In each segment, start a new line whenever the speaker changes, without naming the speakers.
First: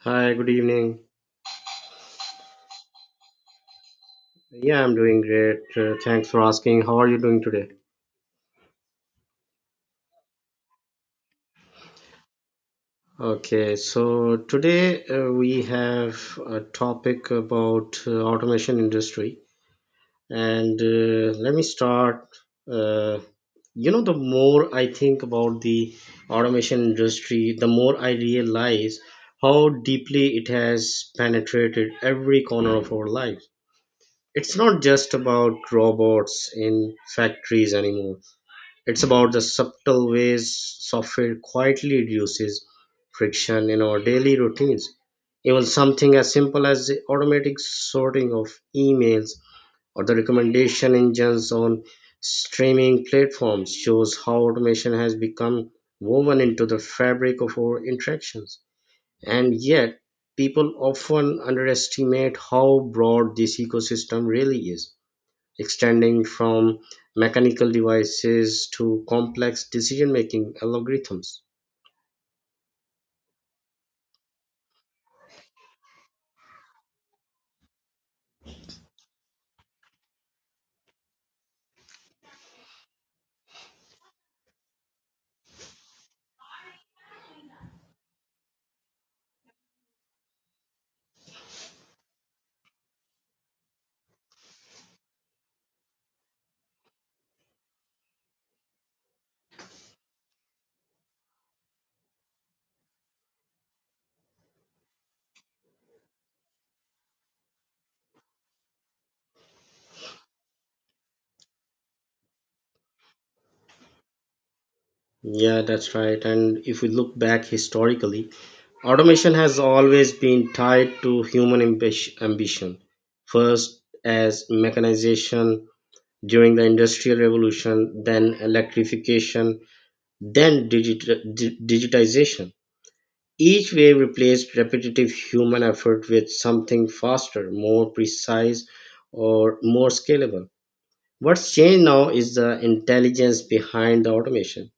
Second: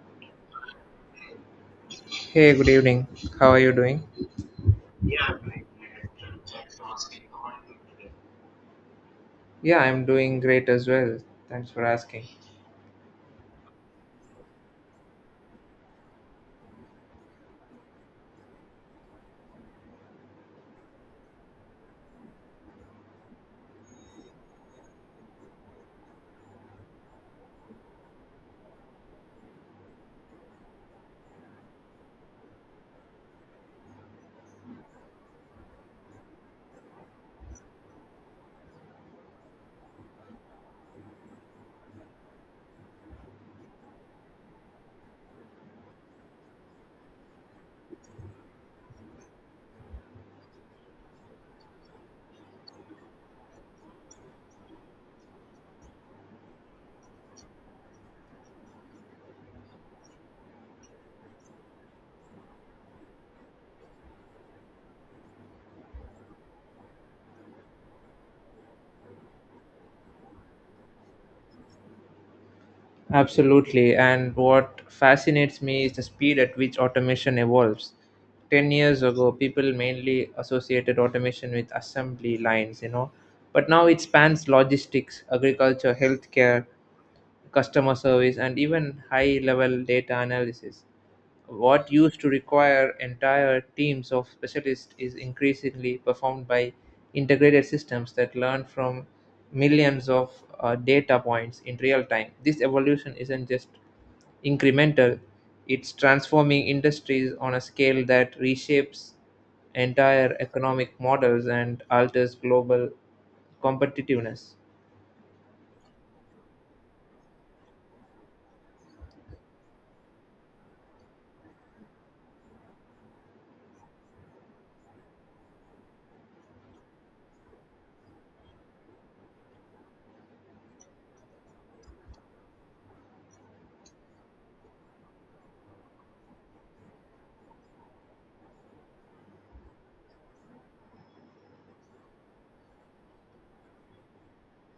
Hi, good evening.
Hey, good evening. How are you doing?
Yeah, I'm doing great. Thanks for asking. How are you doing today?
Yeah, I'm doing great as well. Thanks for asking.
Okay, so today we have a topic about automation industry. And let me start. Uh, the more I think about the automation industry, the more I realize how deeply it has penetrated every corner of our lives. It's not just about robots in factories anymore. It's about the subtle ways software quietly reduces friction in our daily routines. Even something as simple as the automatic sorting of emails or the recommendation engines on streaming platforms shows how automation has become woven into the fabric of our interactions. And yet, people often underestimate how broad this ecosystem really is, extending from mechanical devices to complex decision making algorithms.
Absolutely. And what fascinates me is the speed at which automation evolves. 10 years ago, people mainly associated automation with assembly lines, you know, but now it spans logistics, agriculture, healthcare, customer service, and even high level data analysis. What used to require entire teams of specialists is increasingly performed by integrated systems that learn from millions of data points in real time. This evolution isn't just incremental, it's transforming industries on a scale that reshapes entire economic models and alters global competitiveness.
Yeah, that's right. And if we look back historically, automation has always been tied to human ambition. First, as mechanization during the Industrial Revolution, then electrification, then digitization. Each wave replaced repetitive human effort with something faster, more precise, or more scalable. What's changed now is the intelligence behind the automation.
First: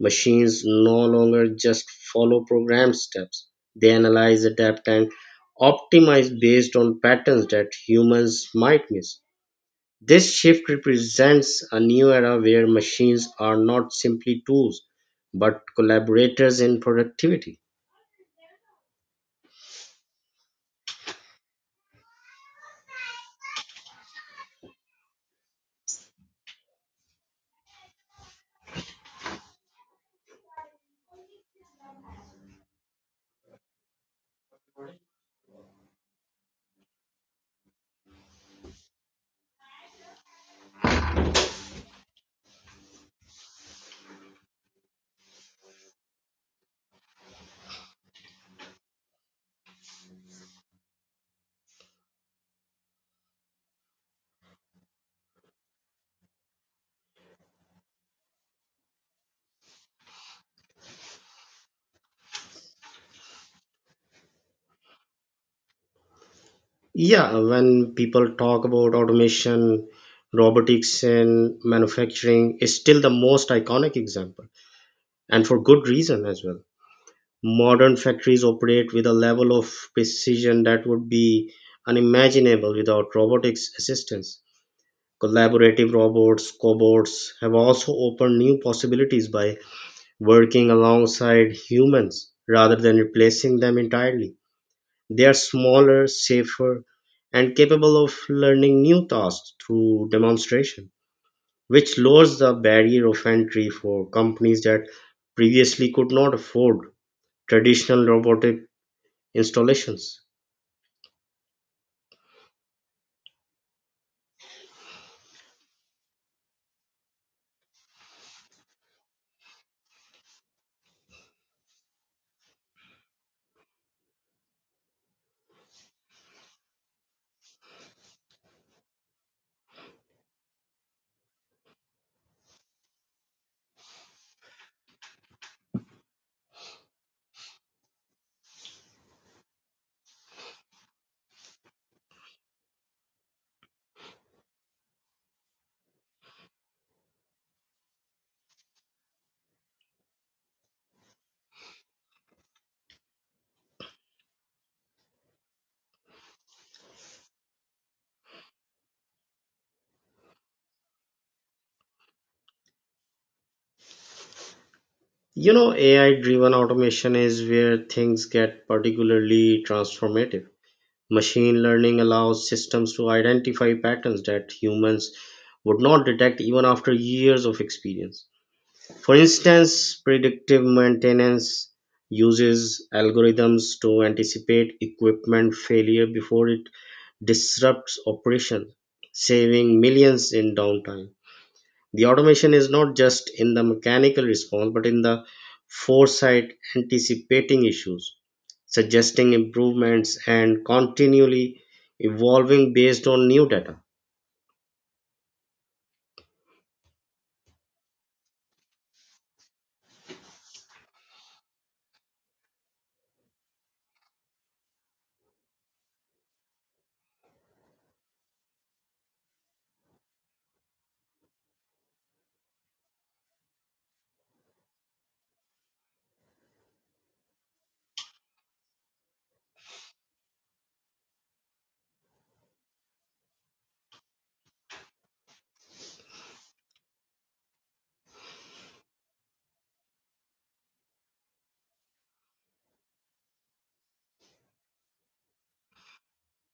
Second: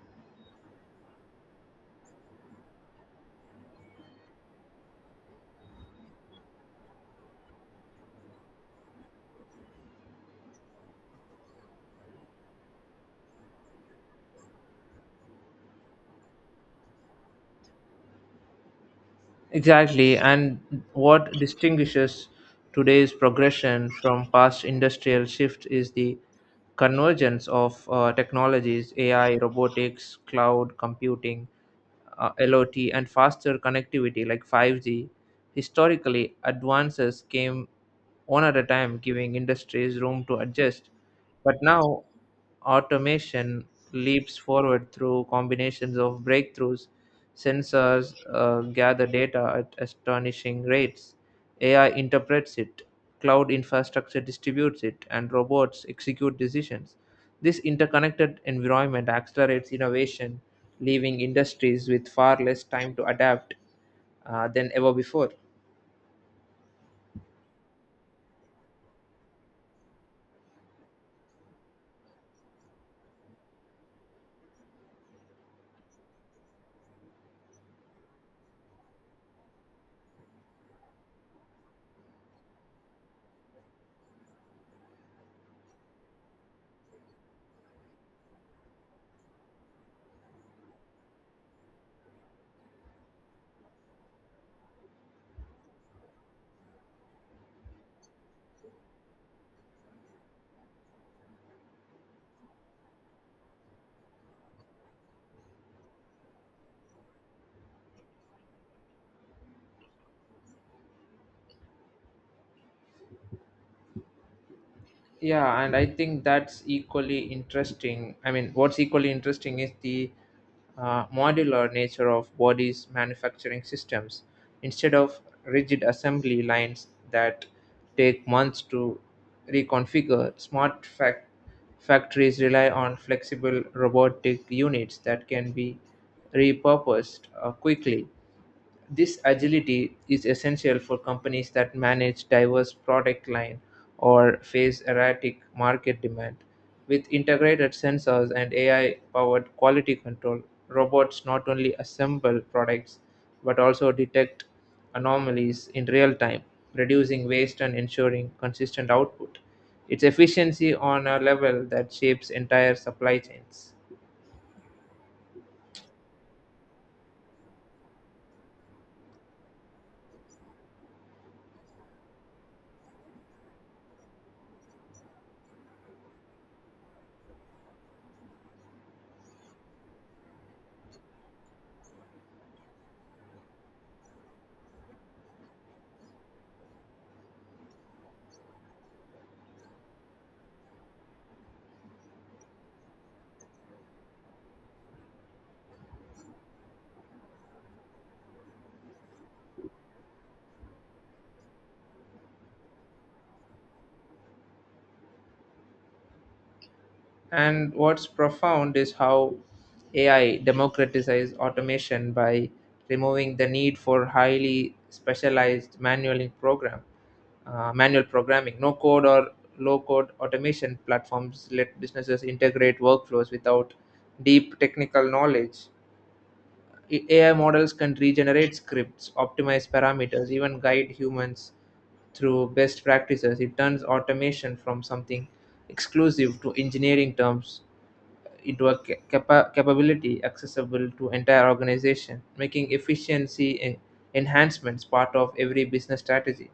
Machines no longer just follow program steps, they analyze, adapt, and optimize based on patterns that humans might miss. This shift represents a new era where machines are not simply tools but collaborators in productivity.
Exactly, and what distinguishes today's progression from past industrial shifts is the convergence of technologies, AI, robotics, cloud computing, LOT, and faster connectivity like 5G. Historically, advances came one at a time, giving industries room to adjust. But now automation leaps forward through combinations of breakthroughs. Sensors gather data at astonishing rates. AI interprets it, cloud infrastructure distributes it, and robots execute decisions. This interconnected environment accelerates innovation, leaving industries with far less time to adapt than ever before.
Yeah, when people talk about automation, robotics in manufacturing is still the most iconic example, and for good reason as well. Modern factories operate with a level of precision that would be unimaginable without robotics assistance. Collaborative robots, cobots, have also opened new possibilities by working alongside humans rather than replacing them entirely. They are smaller, safer, and capable of learning new tasks through demonstration, which lowers the barrier of entry for companies that previously could not afford traditional robotic installations.
Yeah, and I think that's equally interesting. I mean, what's equally interesting is the modular nature of bodies' manufacturing systems. Instead of rigid assembly lines that take months to reconfigure, factories rely on flexible robotic units that can be repurposed quickly. This agility is essential for companies that manage diverse product line or face erratic market demand. With integrated sensors and AI-powered quality control, robots not only assemble products but also detect anomalies in real time, reducing waste and ensuring consistent output. Its efficiency on a level that shapes entire supply chains.
You know, AI driven automation is where things get particularly transformative. Machine learning allows systems to identify patterns that humans would not detect even after years of experience. For instance, predictive maintenance uses algorithms to anticipate equipment failure before it disrupts operations, saving millions in downtime. The automation is not just in the mechanical response but in the foresight, anticipating issues, suggesting improvements, and continually evolving based on new data.
And what's profound is how AI democratizes automation by removing the need for highly specialized manual programming. No code or low code automation platforms let businesses integrate workflows without deep technical knowledge. AI models can regenerate scripts, optimize parameters, even guide humans through best practices. It turns automation from something exclusive to engineering terms into a capability accessible to entire organization, making enhancements part of every business strategy.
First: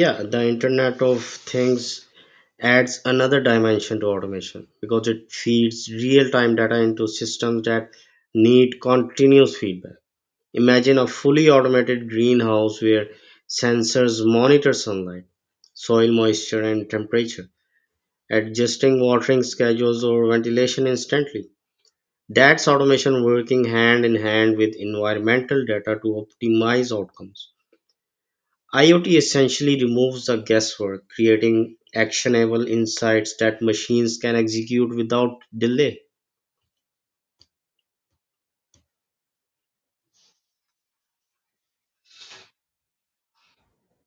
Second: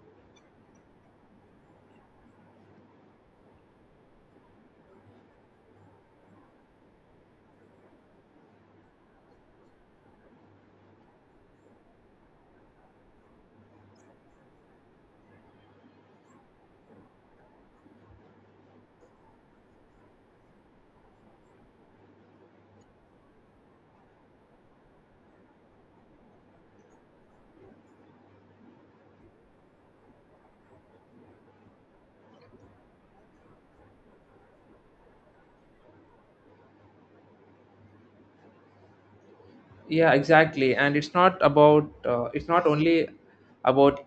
Yeah, the internet of things adds another dimension to automation because it feeds real time data into systems that need continuous feedback. Imagine a fully automated greenhouse where sensors monitor sunlight, soil moisture, and temperature, adjusting watering schedules or ventilation instantly. That's automation working hand in hand with environmental data to optimize outcomes. IoT essentially removes the guesswork, creating actionable insights that machines can execute without delay.
Yeah, exactly. And it's not about it's not only about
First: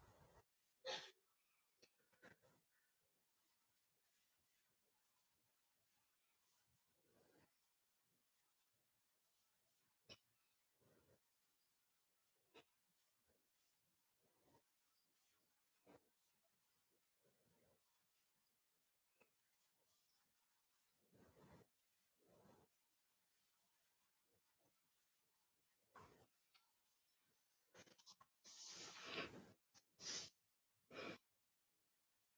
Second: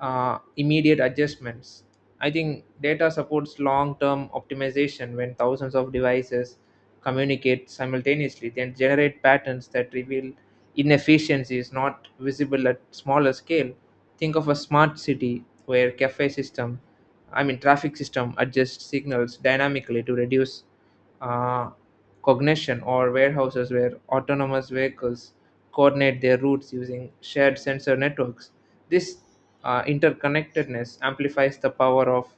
immediate adjustments. I think data supports long term optimization when thousands of devices communicate simultaneously then generate patterns that reveal inefficiencies not visible at smaller scale. Think of a smart city where cafe system I mean traffic system adjusts signals dynamically to reduce uh, cognition, or warehouses where autonomous vehicles coordinate their routes using shared sensor networks. This interconnectedness amplifies the power of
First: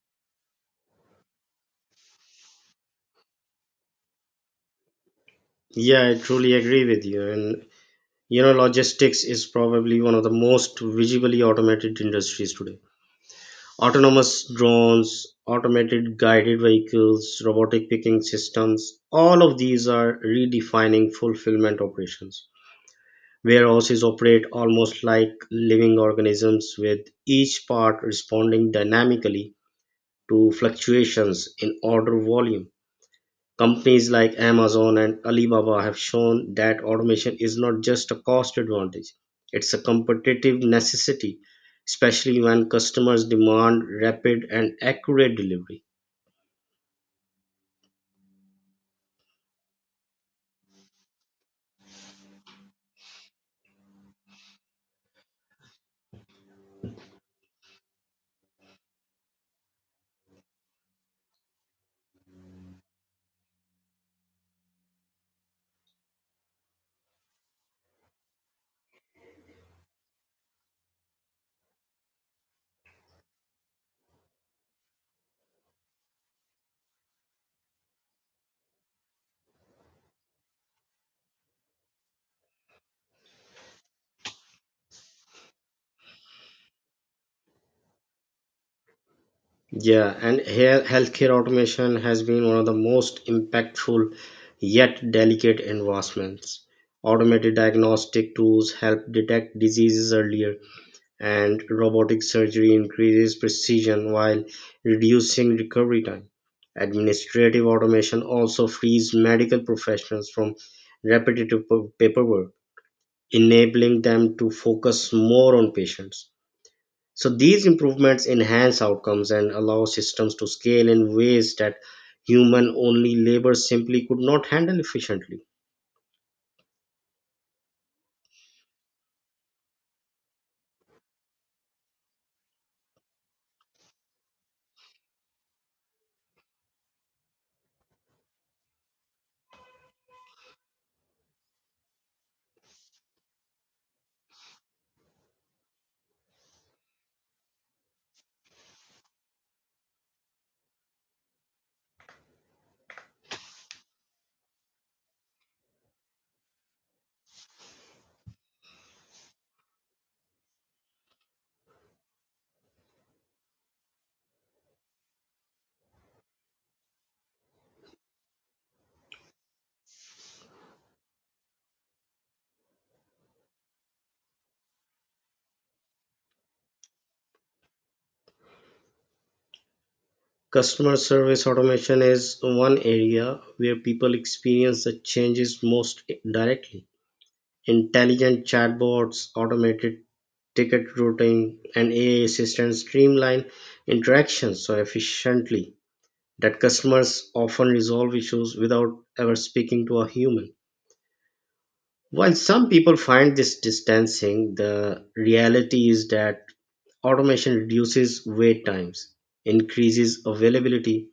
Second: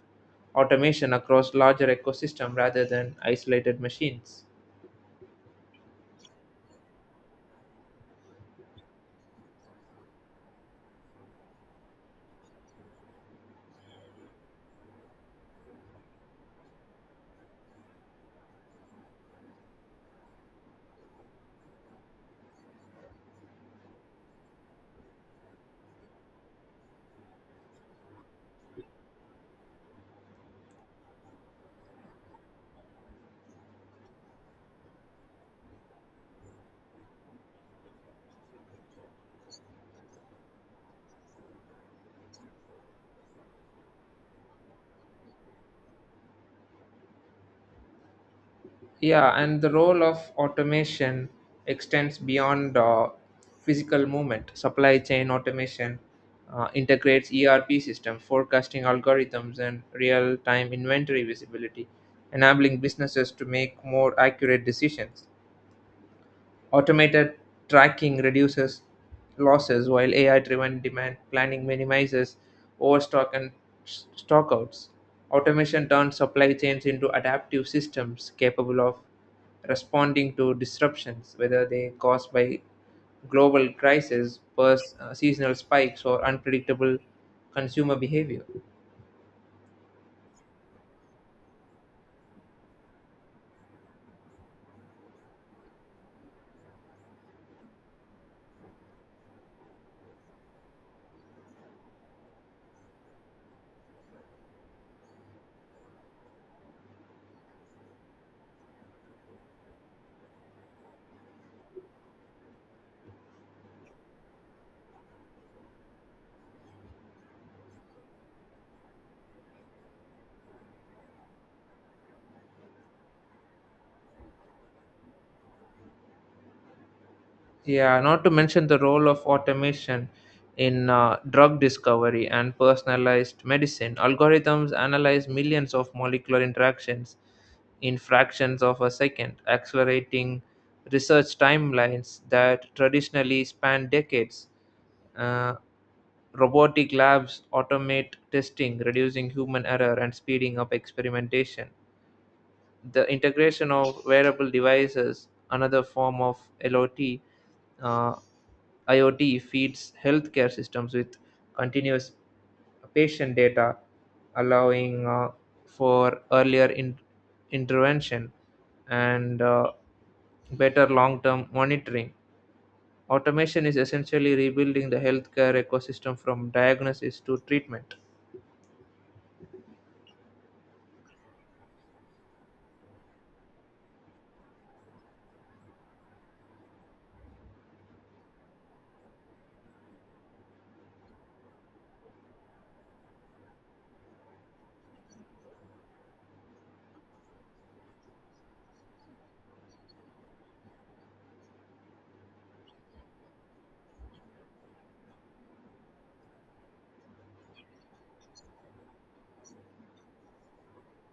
automation across larger ecosystem rather than isolated machines.
Yeah, I truly agree with you. And you know, logistics is probably one of the most visibly automated industries today. Autonomous drones, automated guided vehicles, robotic picking systems, all of these are redefining fulfillment operations. Warehouses operate almost like living organisms, with each part responding dynamically to fluctuations in order volume. Companies like Amazon and Alibaba have shown that automation is not just a cost advantage, it's a competitive necessity, especially when customers demand rapid and accurate delivery.
Yeah, and the role of automation extends beyond physical movement. Supply chain automation integrates ERP systems, forecasting algorithms, and real time inventory visibility, enabling businesses to make more accurate decisions. Automated tracking reduces losses, while AI-driven demand planning minimizes overstock and stockouts. Automation turns supply chains into adaptive systems capable of responding to disruptions, whether they caused by global crises, seasonal spikes, or unpredictable consumer behavior.
Yeah, and here healthcare automation has been one of the most impactful yet delicate advancements. Automated diagnostic tools help detect diseases earlier, and robotic surgery increases precision while reducing recovery time. Administrative automation also frees medical professionals from repetitive paperwork, enabling them to focus more on patients. So, these improvements enhance outcomes and allow systems to scale in ways that human only labor simply could not handle efficiently.
Yeah, not to mention the role of automation in drug discovery and personalized medicine. Algorithms analyze millions of molecular interactions in fractions of a second, accelerating research timelines that traditionally span decades. Uh, Robotic labs automate testing, reducing human error and speeding up experimentation. The integration of wearable devices, another form of LOT, uh, IoT, feeds healthcare systems with continuous patient data, allowing for earlier intervention and better long term monitoring. Automation is essentially rebuilding the healthcare ecosystem from diagnosis to treatment.
Customer service automation is one area where people experience the changes most directly. Intelligent chatbots, automated ticket routing, and AI assistants streamline interactions so efficiently that customers often resolve issues without ever speaking to a human. While some people find this distancing, the reality is that automation reduces wait times, increases availability,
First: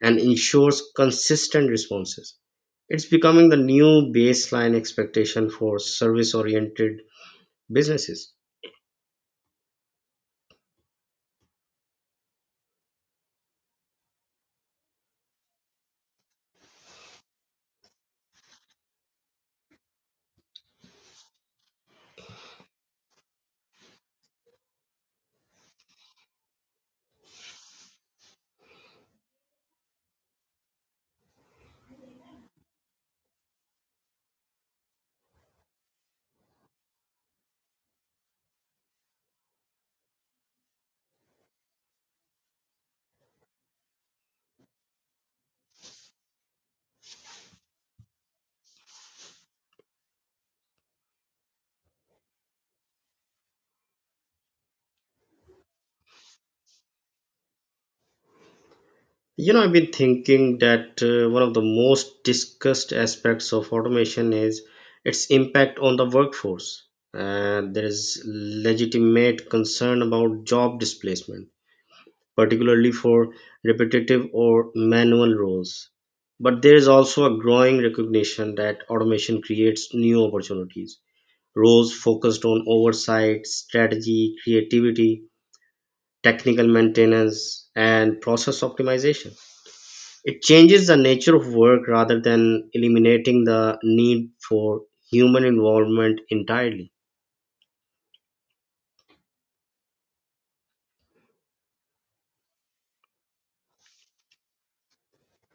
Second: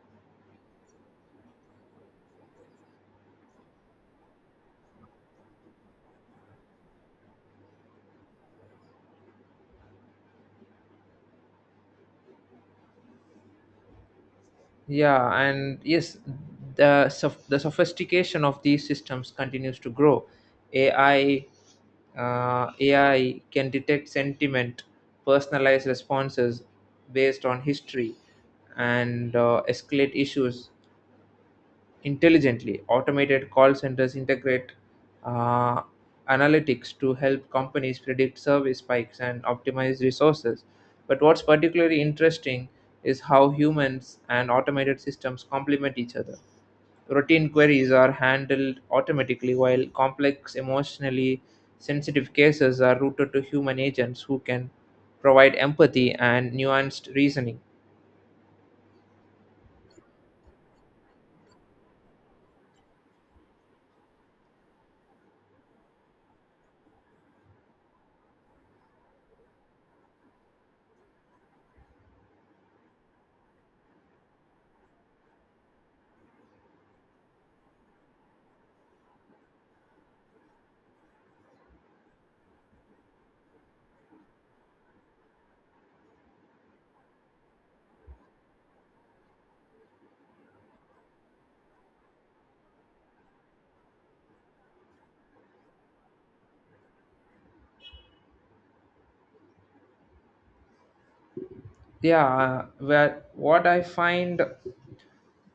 and ensures consistent responses. It's becoming the new baseline expectation for service oriented businesses.
Yeah, and yes, the sophistication of these systems continues to grow. AI uh, AI can detect sentiment, personalize responses based on history, and escalate issues intelligently. Automated call centers integrate uh, analytics to help companies predict service spikes and optimize resources. But what's particularly interesting is how humans and automated systems complement each other. Routine queries are handled automatically, while complex, emotionally sensitive cases are routed to human agents who can provide empathy and nuanced reasoning.
You know, I've been thinking that one of the most discussed aspects of automation is its impact on the workforce. And there is legitimate concern about job displacement, particularly for repetitive or manual roles. But there is also a growing recognition that automation creates new opportunities, roles focused on oversight, strategy, creativity, technical maintenance, and process optimization. It changes the nature of work rather than eliminating the need for human involvement entirely.
Yeah, where what I find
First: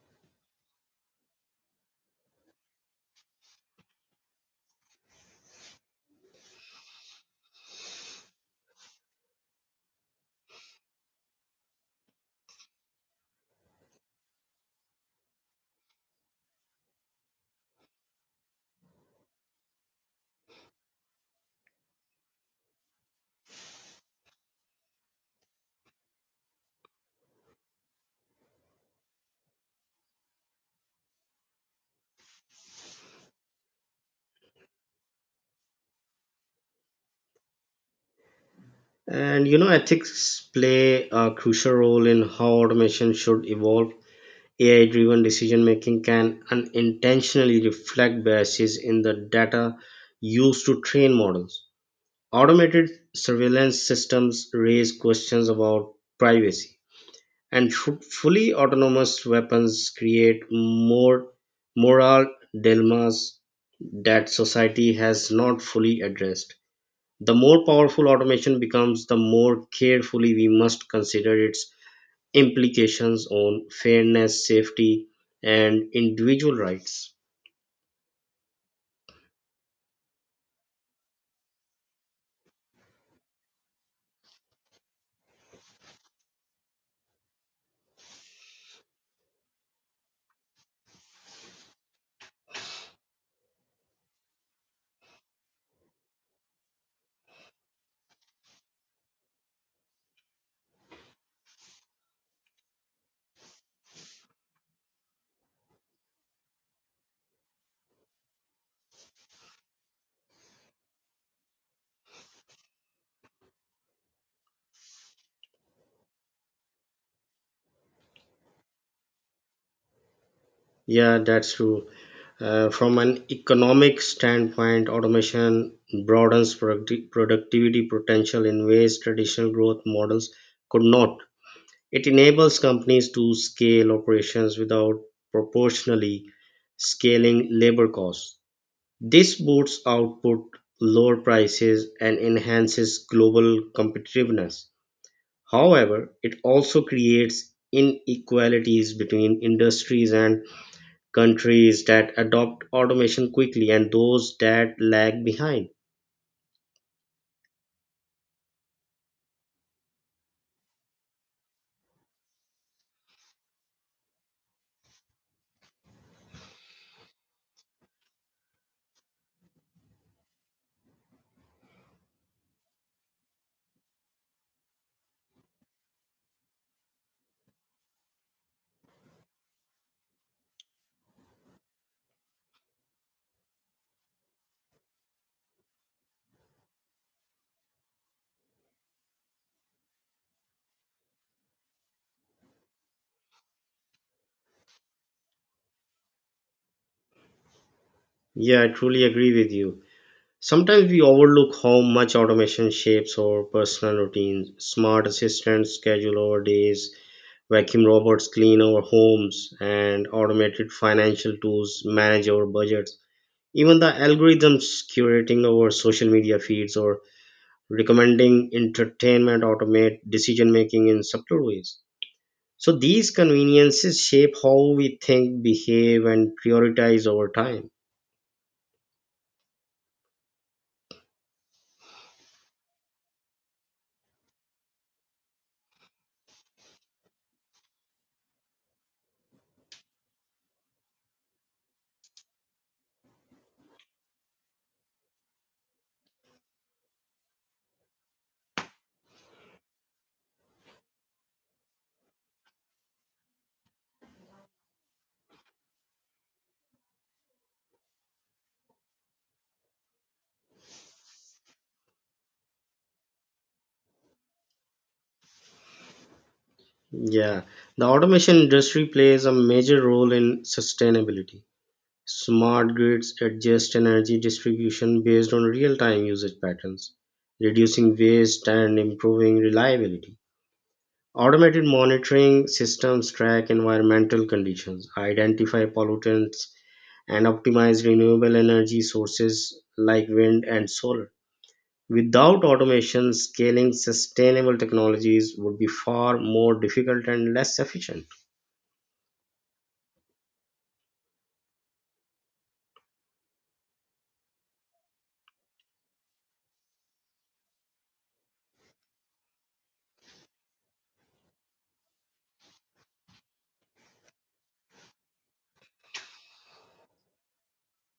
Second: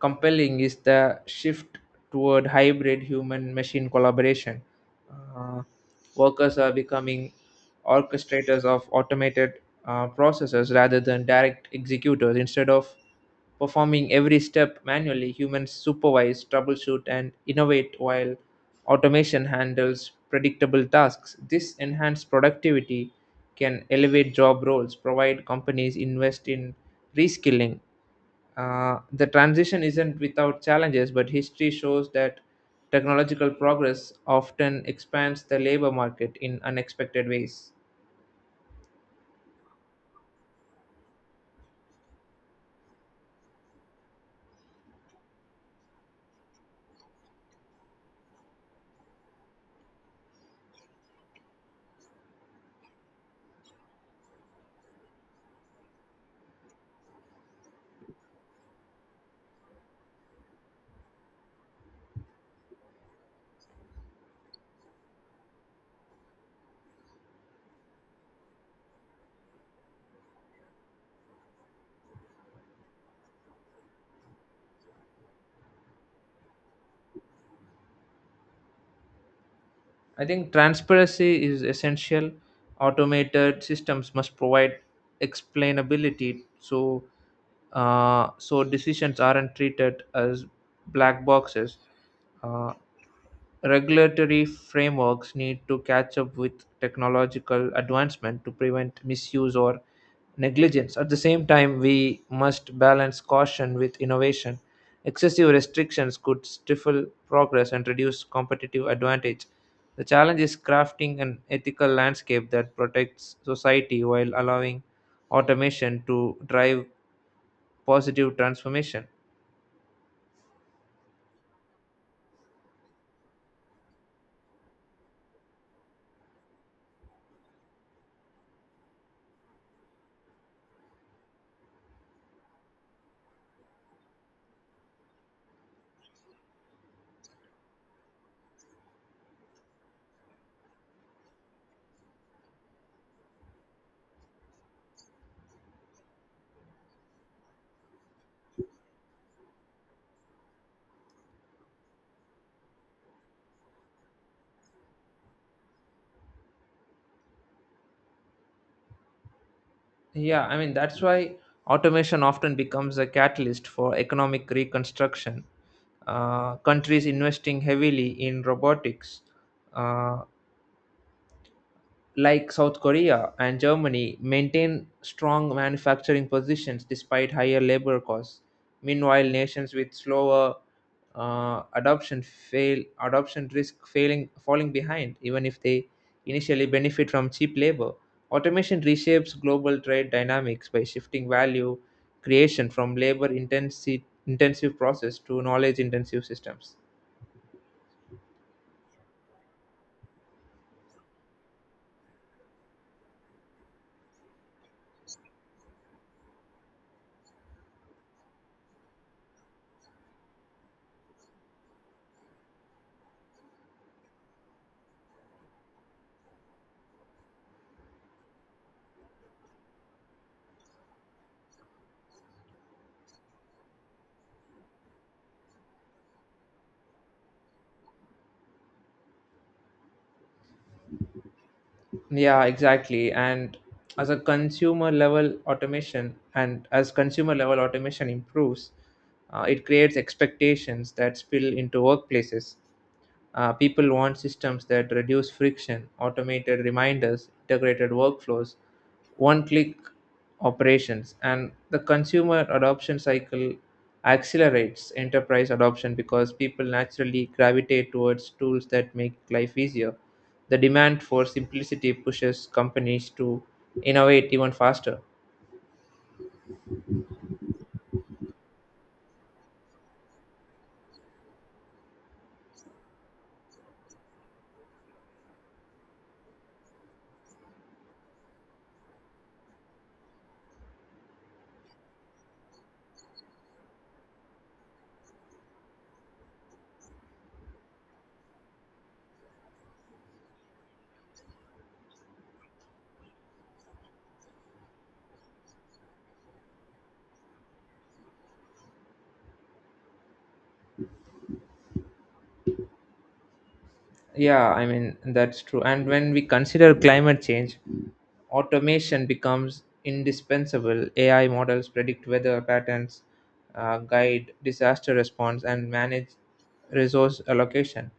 compelling is the shift toward hybrid human machine collaboration. Uh, Workers are becoming orchestrators of automated processes rather than direct executors. Instead of performing every step manually, humans supervise, troubleshoot, and innovate while automation handles predictable tasks. This enhanced productivity can elevate job roles, provide companies invest in reskilling. The transition isn't without challenges, but history shows that technological progress often expands the labor market in unexpected ways.
And you know, ethics play a crucial role in how automation should evolve. AI driven decision making can unintentionally reflect biases in the data used to train models. Automated surveillance systems raise questions about privacy, and fully autonomous weapons create more moral dilemmas that society has not fully addressed. The more powerful automation becomes, the more carefully we must consider its implications on fairness, safety, and individual rights.
I think transparency is essential. Automated systems must provide explainability so decisions aren't treated as black boxes. Uh, Regulatory frameworks need to catch up with technological advancement to prevent misuse or negligence. At the same time, we must balance caution with innovation. Excessive restrictions could stifle progress and reduce competitive advantage. The challenge is crafting an ethical landscape that protects society while allowing automation to drive positive transformation.
Yeah, that's true. From an economic standpoint, automation broadens productivity potential in ways traditional growth models could not. It enables companies to scale operations without proportionally scaling labor costs. This boosts output, lower prices, and enhances global competitiveness. However, it also creates inequalities between industries and countries that adopt automation quickly and those that lag behind.
Yeah, I mean, that's why automation often becomes a catalyst for economic reconstruction. Countries investing heavily in robotics, uh, like South Korea and Germany, maintain strong manufacturing positions despite higher labor costs. Meanwhile, nations with slower adoption fail adoption risk failing falling behind, even if they initially benefit from cheap labor. Automation reshapes global trade dynamics by shifting value creation from labor intensive intensive process to knowledge intensive systems.
Yeah, I truly agree with you. Sometimes we overlook how much automation shapes our personal routines. Smart assistants schedule our days, vacuum robots clean our homes, and automated financial tools manage our budgets. Even the algorithms curating our social media feeds or recommending entertainment automate decision making in subtle ways. So these conveniences shape how we think, behave, and prioritize our time.
Yeah, exactly. And as a consumer level automation and as consumer level automation improves, it creates expectations that spill into workplaces. People want systems that reduce friction, automated reminders, integrated workflows, one click operations, and the consumer adoption cycle accelerates enterprise adoption because people naturally gravitate towards tools that make life easier. The demand for simplicity pushes companies to innovate even faster.
Yeah, the automation industry plays a major role in sustainability. Smart grids adjust energy distribution based on real time usage patterns, reducing waste and improving reliability. Automated monitoring systems track environmental conditions, identify pollutants, and optimize renewable energy sources like wind and solar. Without automation, scaling sustainable technologies would be far more difficult and less efficient.
Yeah, I mean, that's true. And when we consider climate change, automation becomes indispensable. AI models predict weather patterns, guide disaster response, and manage resource allocation.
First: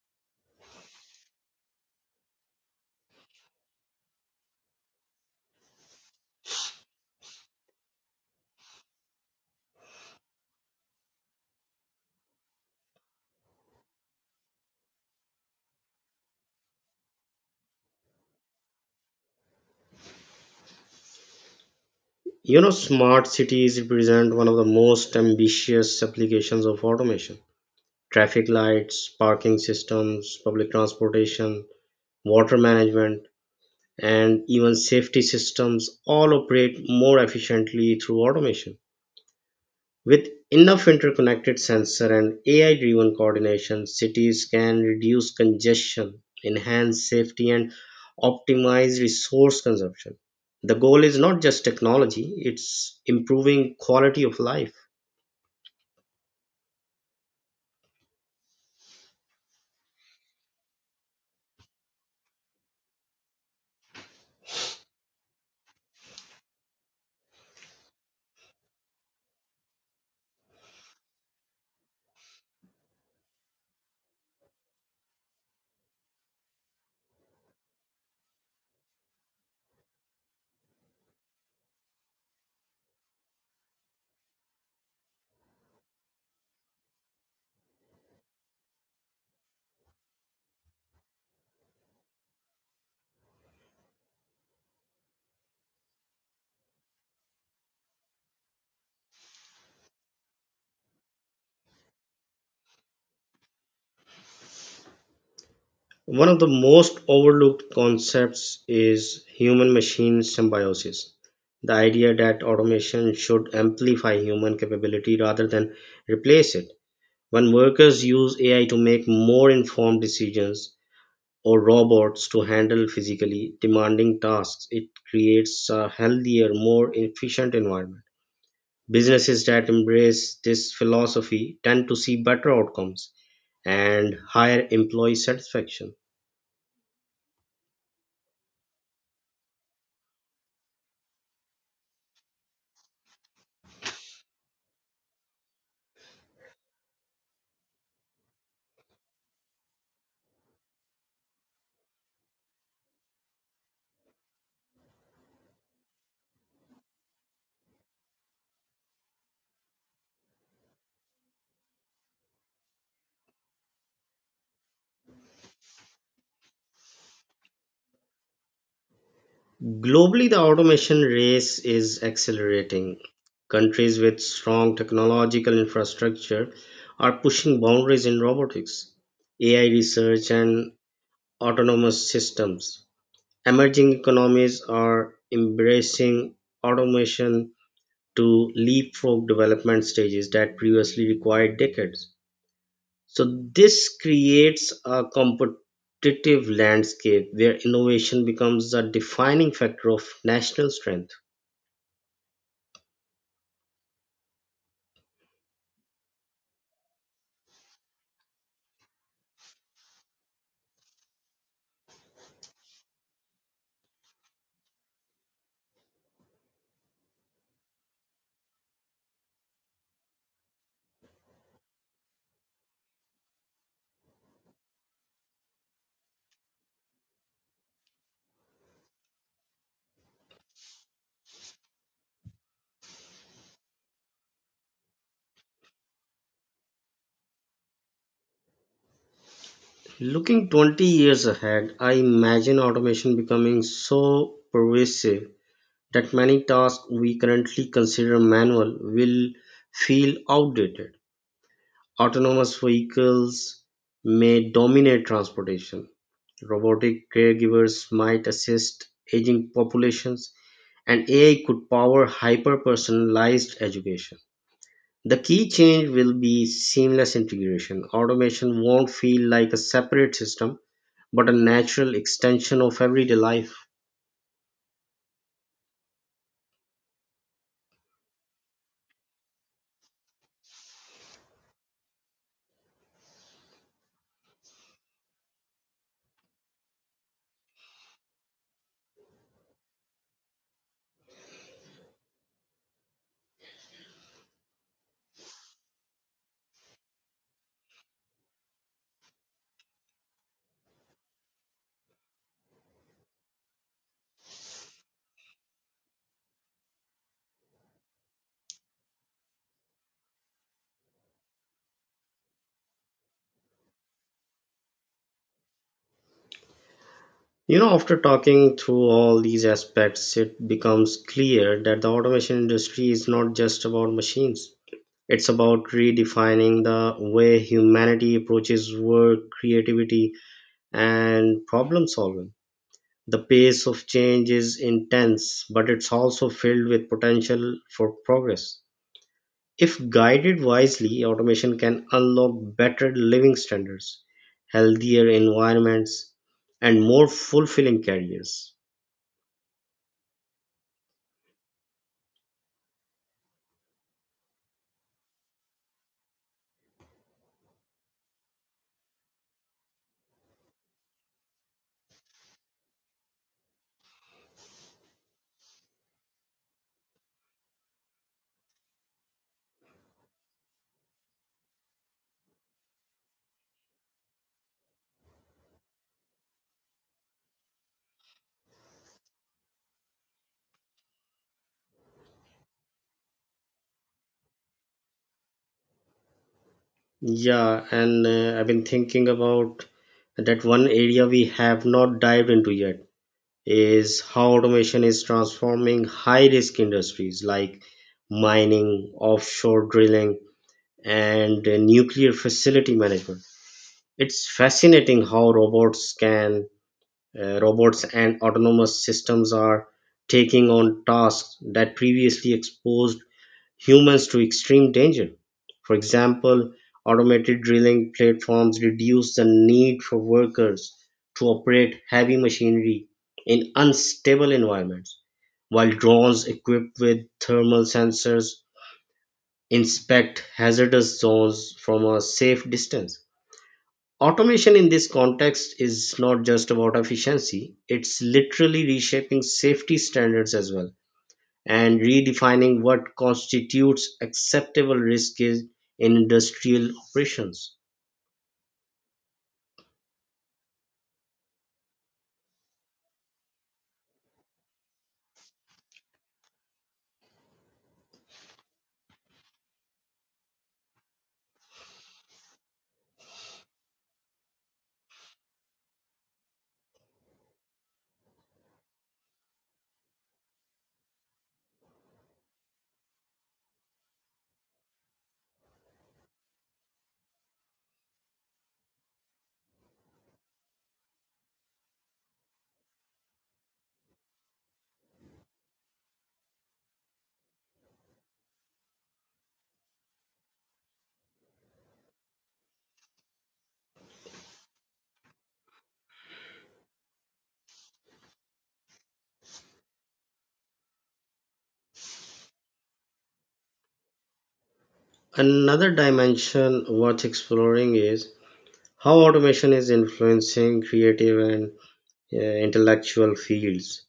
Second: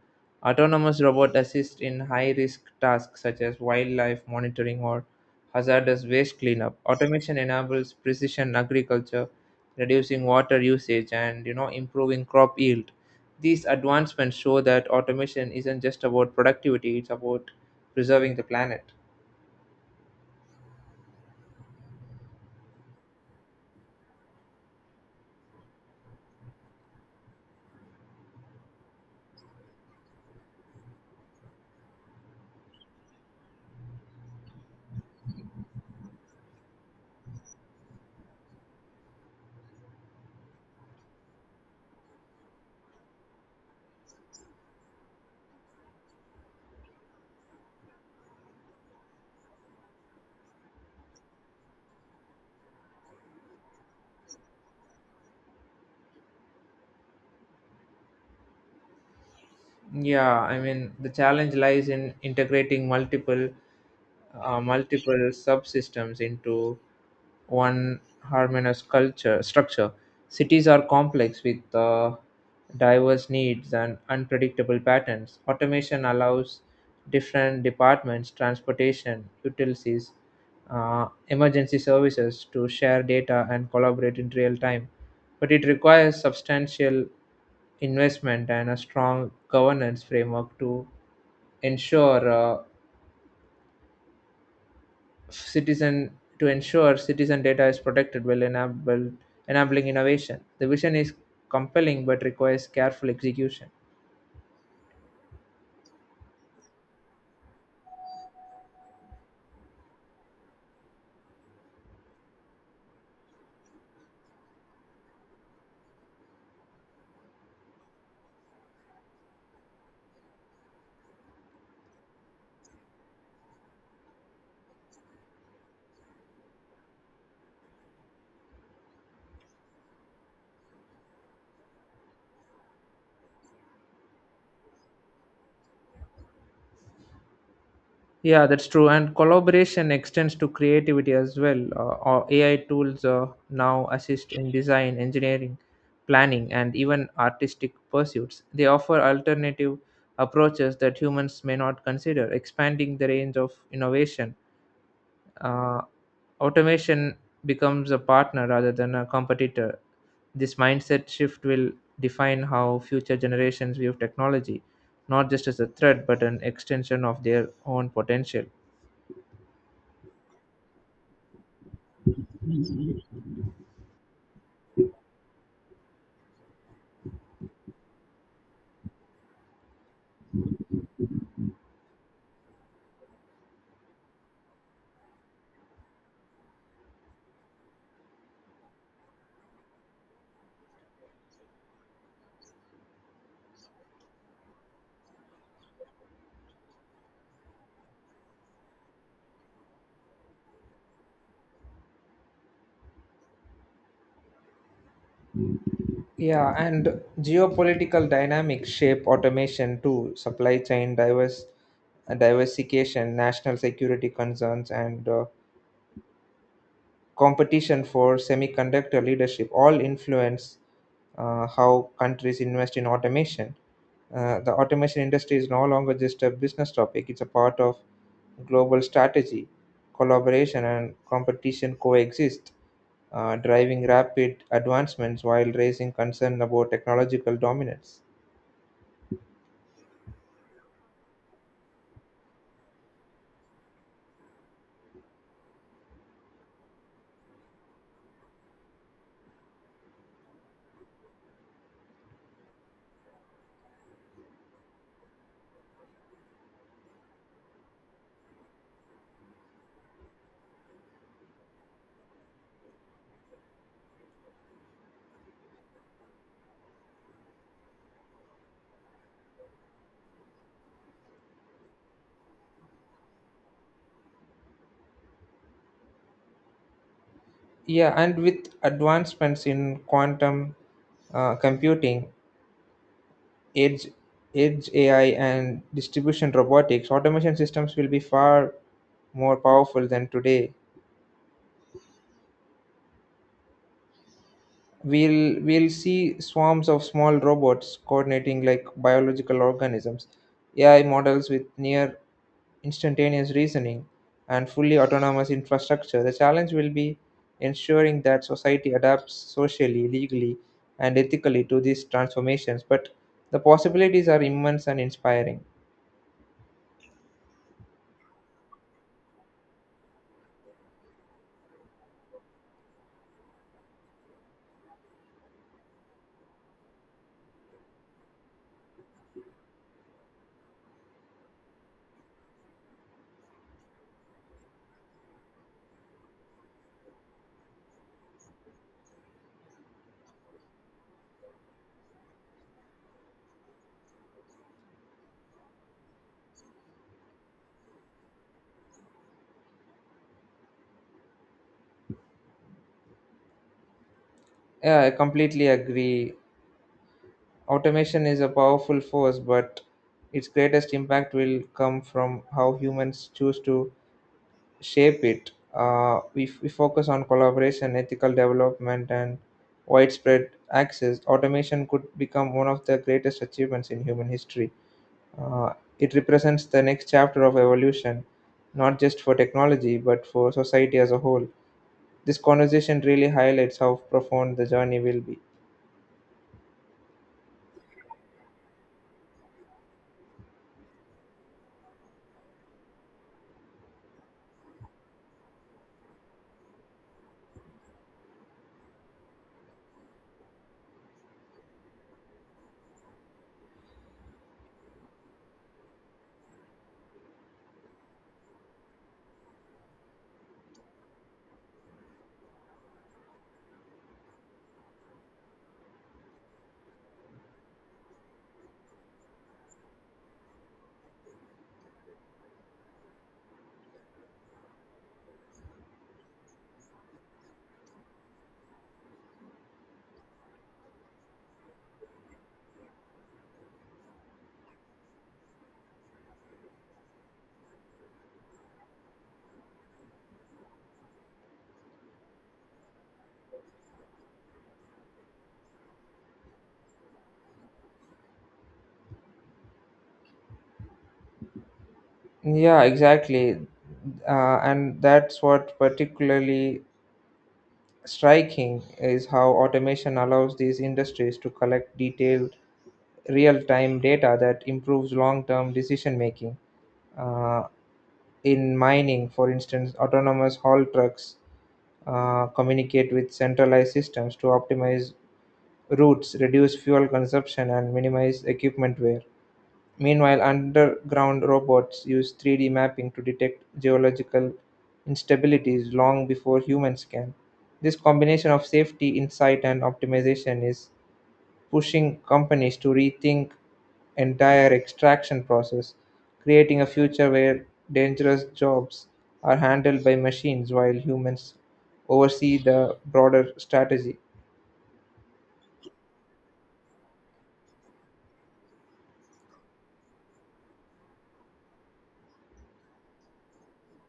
Autonomous robots assist in high risk tasks such as wildlife monitoring or hazardous waste cleanup. Automation enables precision agriculture, reducing water usage and you know improving crop yield. These advancements show that automation isn't just about productivity, it's about preserving the planet.
You know, smart cities represent one of the most ambitious applications of automation. Traffic lights, parking systems, public transportation, water management, and even safety systems all operate more efficiently through automation. With enough interconnected sensor and AI-driven coordination, cities can reduce congestion, enhance safety, and optimize resource consumption. The goal is not just technology, it's improving quality of life.
Yeah, I mean, the challenge lies in integrating multiple subsystems into one harmonious culture structure. Cities are complex with diverse needs and unpredictable patterns. Automation allows different departments, transportation, utilities, emergency services to share data and collaborate in real time. But it requires substantial investment and a strong governance framework to ensure uh, citizen ensure citizen data is protected while enabling innovation. The vision is compelling but requires careful execution.
One of the most overlooked concepts is human machine symbiosis, the idea that automation should amplify human capability rather than replace it. When workers use AI to make more informed decisions, or robots to handle physically demanding tasks, it creates a healthier, more efficient environment. Businesses that embrace this philosophy tend to see better outcomes and higher employee satisfaction.
Yeah, that's true. And collaboration extends to creativity as well. Or AI tools now assist in design, engineering, planning, and even artistic pursuits. They offer alternative approaches that humans may not consider, expanding the range of innovation. uh, Automation becomes a partner rather than a competitor. This mindset shift will define how future generations view technology, not just as a threat, but an extension of their own potential.
Globally, the automation race is accelerating. Countries with strong technological infrastructure are pushing boundaries in robotics, AI research, and autonomous systems. Emerging economies are embracing automation to leapfrog development stages that previously required decades. So, this creates a competitive landscape where innovation becomes a defining factor of national strength.
Yeah, and geopolitical dynamics shape automation too, diversification, national security concerns, and competition for semiconductor leadership all influence how countries invest in automation. The automation industry is no longer just a business topic, it's a part of global strategy. Collaboration and competition coexist, driving rapid advancements while raising concern about technological dominance.
Looking 20 years ahead, I imagine automation becoming so pervasive that many tasks we currently consider manual will feel outdated. Autonomous vehicles may dominate transportation. Robotic caregivers might assist aging populations, and AI could power hyper personalized education. The key change will be seamless integration. Automation won't feel like a separate system, but a natural extension of everyday life.
Yeah, and with advancements in quantum computing, edge, edge AI, and distribution robotics, automation systems will be far more powerful than today. We'll see swarms of small robots coordinating like biological organisms, AI models with near instantaneous reasoning and fully autonomous infrastructure. The challenge will be ensuring that society adapts socially, legally, and ethically to these transformations, but the possibilities are immense and inspiring.
You know, after talking through all these aspects, it becomes clear that the automation industry is not just about machines. It's about redefining the way humanity approaches work, creativity, and problem solving. The pace of change is intense, but it's also filled with potential for progress. If guided wisely, automation can unlock better living standards, healthier environments, and more fulfilling careers.
Yeah, I completely agree. Automation is a powerful force, but its greatest impact will come from how humans choose to shape it. We focus on collaboration, ethical development, and widespread access. Automation could become one of the greatest achievements in human history. Uh, it represents the next chapter of evolution, not just for technology, but for society as a whole. This conversation really highlights how profound the journey will be.
Yeah, and I've been thinking about that one area we have not dived into yet is how automation is transforming high risk industries like mining, offshore drilling, and nuclear facility management. It's fascinating how robots and autonomous systems are taking on tasks that previously exposed humans to extreme danger. For example, automated drilling platforms reduce the need for workers to operate heavy machinery in unstable environments, while drones equipped with thermal sensors inspect hazardous zones from a safe distance. Automation in this context is not just about efficiency, it's literally reshaping safety standards as well, and redefining what constitutes acceptable risk is in industrial operations.
Yeah, exactly. And that's what particularly striking is how automation allows these industries to collect detailed real-time data that improves long-term decision making. Uh, in mining, for instance, autonomous haul trucks communicate with centralized systems to optimize routes, reduce fuel consumption, and minimize equipment wear. Meanwhile, underground robots use 3D mapping to detect geological instabilities long before humans can. This combination of safety, insight, and optimization is pushing companies to rethink entire extraction process, creating a future where dangerous jobs are handled by machines while humans oversee the broader strategy.
Another dimension worth exploring is how automation is influencing creative and intellectual fields.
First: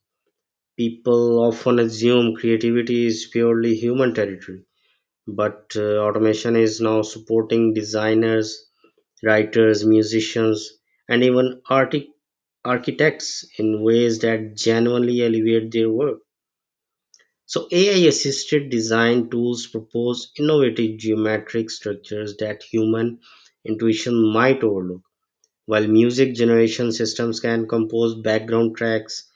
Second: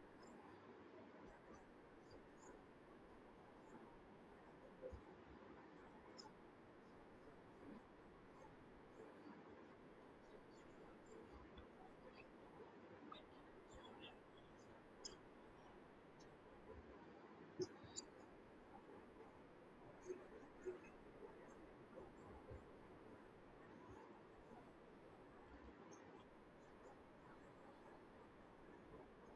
People often assume creativity is purely human territory, but automation is now supporting designers, writers, musicians, and even architects in ways that genuinely elevate their work. So AI assisted design tools propose innovative geometric structures that human intuition might overlook, while music generation systems can compose background tracks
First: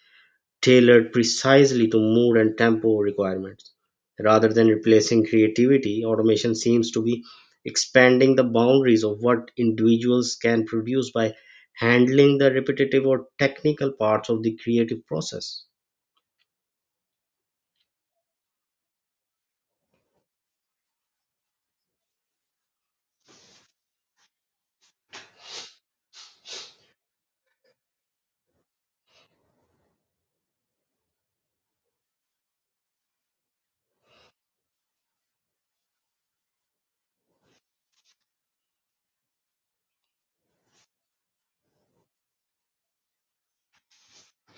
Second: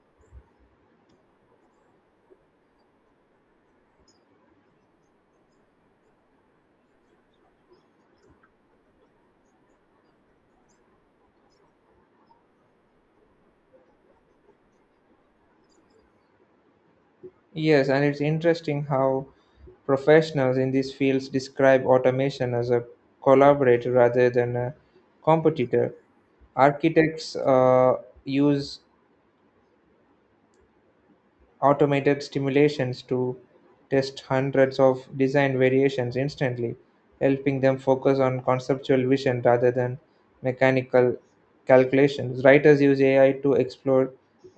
tailored precisely to mood and tempo requirements. Rather than replacing creativity, automation seems to be expanding the boundaries of what individuals can produce by handling the repetitive or technical parts of the creative process.
Yes, and it's interesting how professionals in these fields describe automation as a collaborator rather than a competitor. Architects use automated stimulations to test hundreds of variations instantly, helping them focus on conceptual vision rather than mechanical calculations. Writers use AI to explore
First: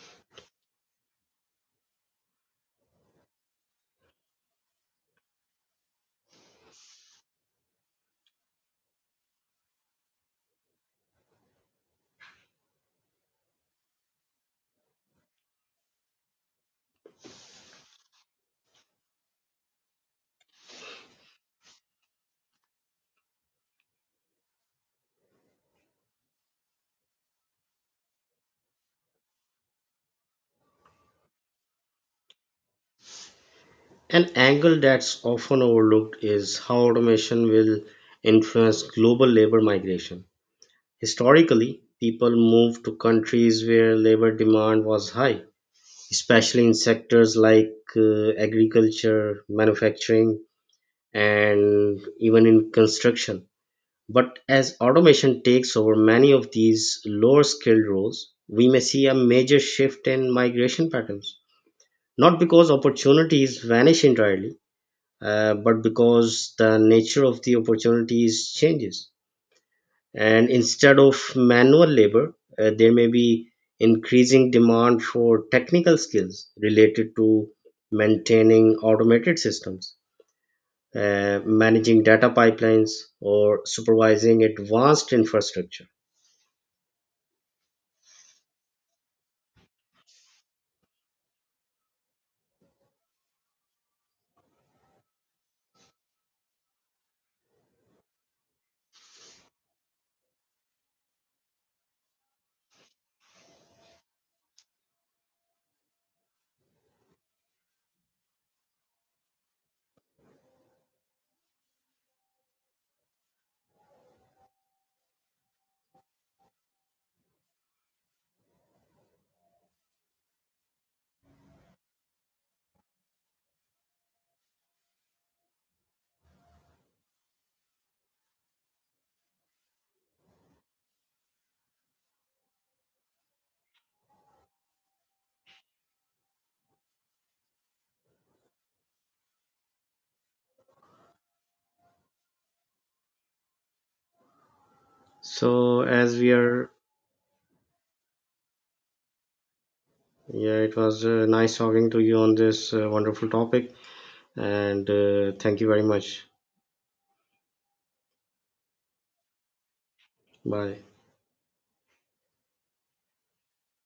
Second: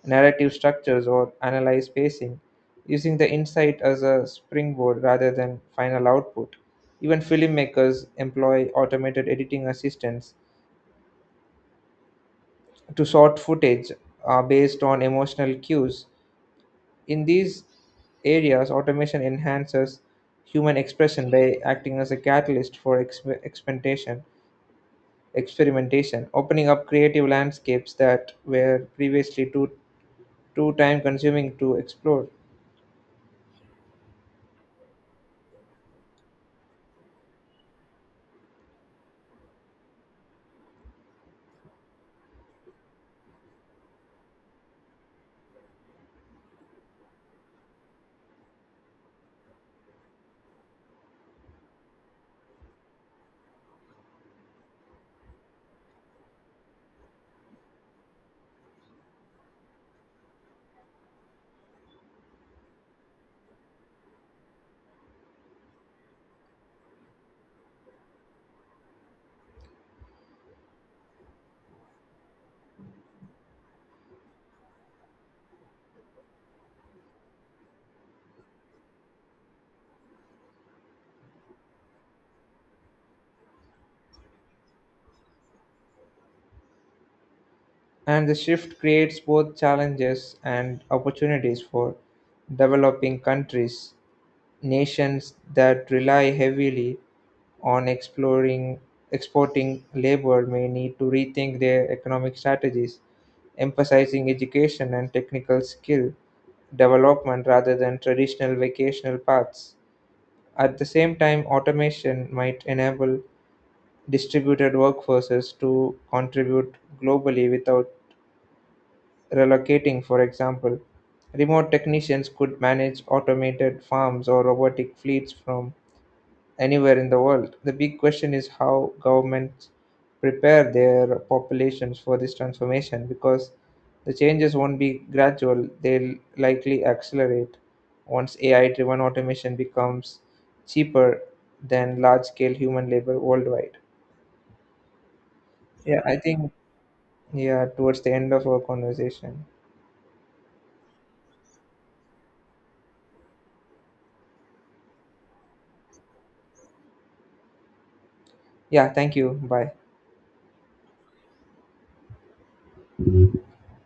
narrative structures or analyze pacing, using the insight as a springboard rather than final output. Even filmmakers employ automated editing assistants to sort footage based on emotional cues. In these areas, automation enhances human expression by acting as a catalyst for experimentation, opening up creative landscapes that were previously too time consuming to explore.
An angle that's often overlooked is how automation will influence global labor migration. Historically, people moved to countries where labor demand was high, especially in sectors like agriculture, manufacturing, and even in construction. But as automation takes over many of these lower skilled roles, we may see a major shift in migration patterns. Not because opportunities vanish entirely, but because the nature of the opportunities changes. And instead of manual labor, there may be increasing demand for technical skills related to maintaining automated systems, managing data pipelines, or supervising advanced infrastructure.
And the shift creates both challenges and opportunities for developing countries, nations that rely heavily on exploring exporting labor may need to rethink their economic strategies, emphasizing education and technical skill development rather than traditional vocational paths. At the same time, automation might enable distributed workforces to contribute globally without relocating, for example. Remote technicians could manage automated farms or robotic fleets from anywhere in the world. The big question is how governments prepare their populations for this transformation because the changes won't be gradual, they'll likely accelerate once AI driven automation becomes cheaper than large scale human labor worldwide.
So,
Yeah, I
as we
think,
are,
yeah, towards the end of our conversation.
yeah, it was nice talking to you on this wonderful topic, and thank you very much.
Yeah, thank you. Bye.
Bye.